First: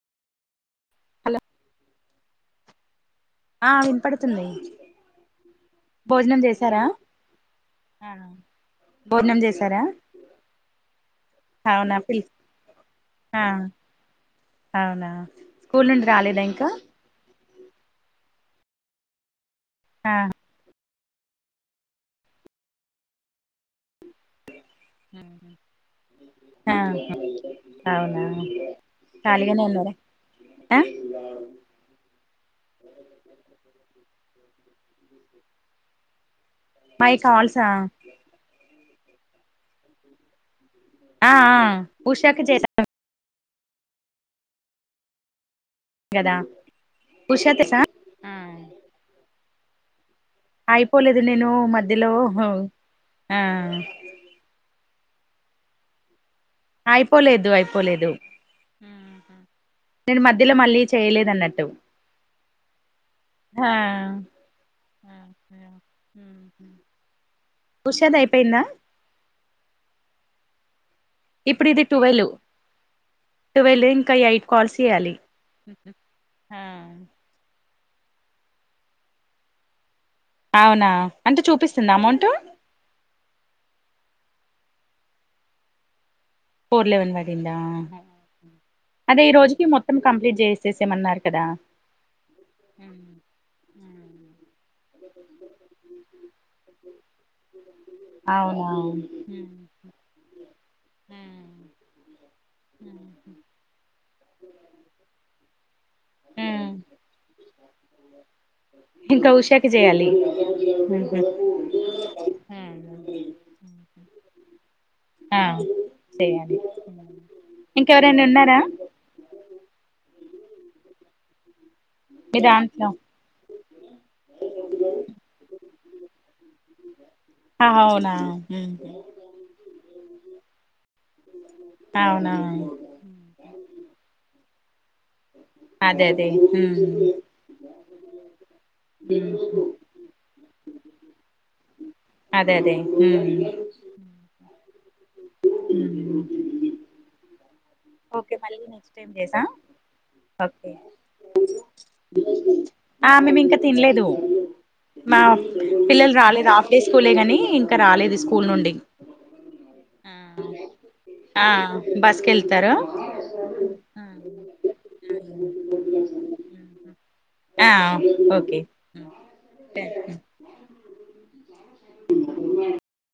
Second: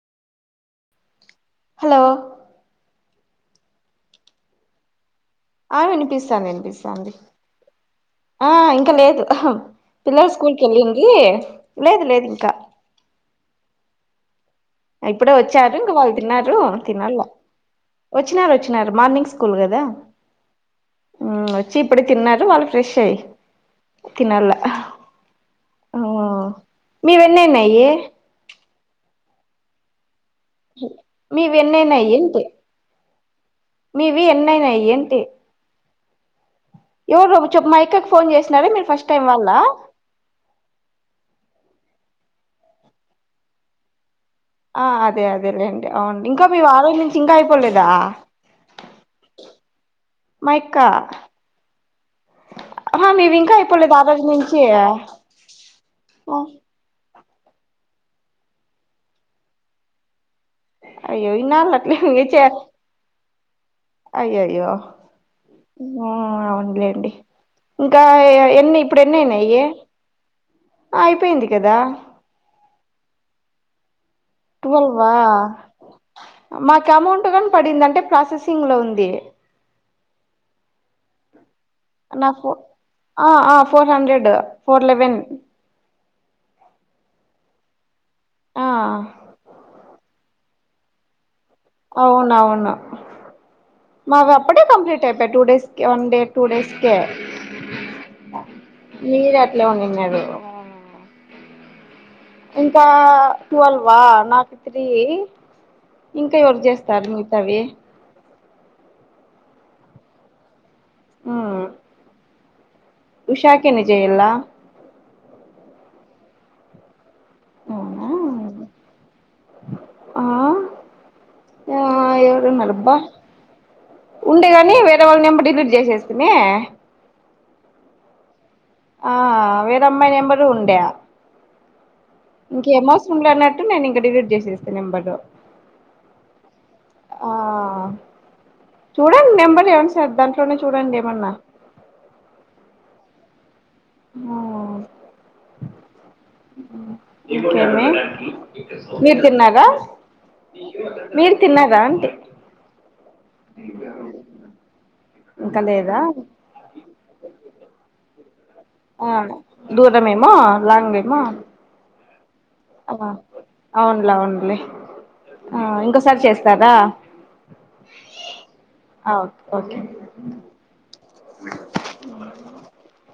hello hello ఆ విన్పడుతుంది అ వినిపిస్తాంది వినిపిస్తాంది ఆ ఇంక లేదు భోజనం చేసారా పిల్లలు స్కూల్కేళ్ళిందీ అవునా లేదు పిల్ లేదింకా ఆ అవునా ఇప్పుడే ఒచ్చారు స్కూల్ ఇంక నుండి వాళ్ళు రాలేదా తిన్నారు ఇంకా తినాల్ల ఒచ్చినారు ఒచ్చినారు మార్నింగ్ స్కూ ల్ గదా ఆ ఊ ఒచ్చి ఇప్పుడె తిన్నారు వాళ్ళు ఫ్రెష్ అయ్ తినల్ల ఆహ మీవెన్నయినాయి అవునా కాలిగనె ఉన్నార మీవి ఎన్నైనయేన్టి మీవి ఎన్ నైనయేన్టి మై యేవరరెవరొ కాల్సా చెప్మా యెక్కడికి ఫోన్ చేసినారే మీరు ఫస్ట్ తెవళ్లా ఆ ఆ ఉషకు చె [unintelligible] ఆ అదే అదె అంతేలేండి అవును కదా ఇంకా మీవారోజు నుంచి ఇంకా ఉషా తెసా అయిపోలేదా మైక్క అయిపోలేదు నేను మధ్యలో అమ్మ ఆ మీవింకా అయిపోలేదా ఆ రోజు నుంచి [inaudible] అయిపోలేదు అయిపోలేదు నెను మద్ అయ్యో ఈన్నాల్లట్లే [unintelligible] ఆ అయ్యోయ్యో అవునులేండి ఇంకా ఉషాది అయిపోయిందా ఎన్ని ఇప్పుడు ఎన్నయినాయే ఆ అయిపోయింది కదా వెళ్లి ట్వల్వా ఆ మాకు అమౌంట్ కని పడిందం అంటే ప్రాసెసింగ్ లో ఉంది అవునా అంటె చూపిస్ నా ఫొ ఆ ఆ four hundred four eleven four eleven పడిందా ఆ అదే ఈ రోజుకి మొత్తం కంప్లీట్ చేసి చేసేమన్నారు కదా అవునవును మావి అప్పుడే కంప్లీట్ అయిపోయి టూ డేస్ కి వన్ డే టూడేస్కె అవునా మీరట్లే ఉన్నిన్నారు ఇంకా ట్వీల్వ నాకు త్రి ఇంకా ఎవరికి చేస్తారు మిగతావి ఇంకా ఉషాకి చేయాలి మ్మహు ఉషాకేన్ని చేయలా ఆ చేయండి అవునా ఇంకెవరనా ఉన్నారా ఆ మీ ఎవరున్నారు దాంట్లో అబ్బా ఉండే గాని వేరే వాళ్ళ నెంబర్ డిలీట్ చేసేస్థిమే ఆ అవునా ఆ వేరమ్మాయి నంబరు ఉండే అవునా ఇంకెమవసరం లే అన్నటు నేను ఇంక డెలీట్ చేసేస్థి నెంబడు అదే అదే ఆ చూడండి నెంబడు ఏమన్నా సార్ దాంట్లోనే చూడండి ఏమన్నా అదే అదే మ్మహ్ మ్మహ్ ఇంకేమి ఓకే మళ్ళీ నెక్స్ట్ టైం మీరు చేస్తా తిన్నారా ఓకే మీరు తిన్నారా అంటి ఆ మేమింకా తినలేదు మా ఇంకా లేదా పిల్లలు రాలేదు హాఫ్ డే స్కూలే కాని ఇంకా రాలేదు స్కూల్ నుండి ఆ దూరమేమో లాంగేమో ఆ బస్కి వెళ్తారు అవున్లే అవున్లే ఆ ఇంకోసారి చేస్తారా ఆ ఓకే ఓకే ఓకే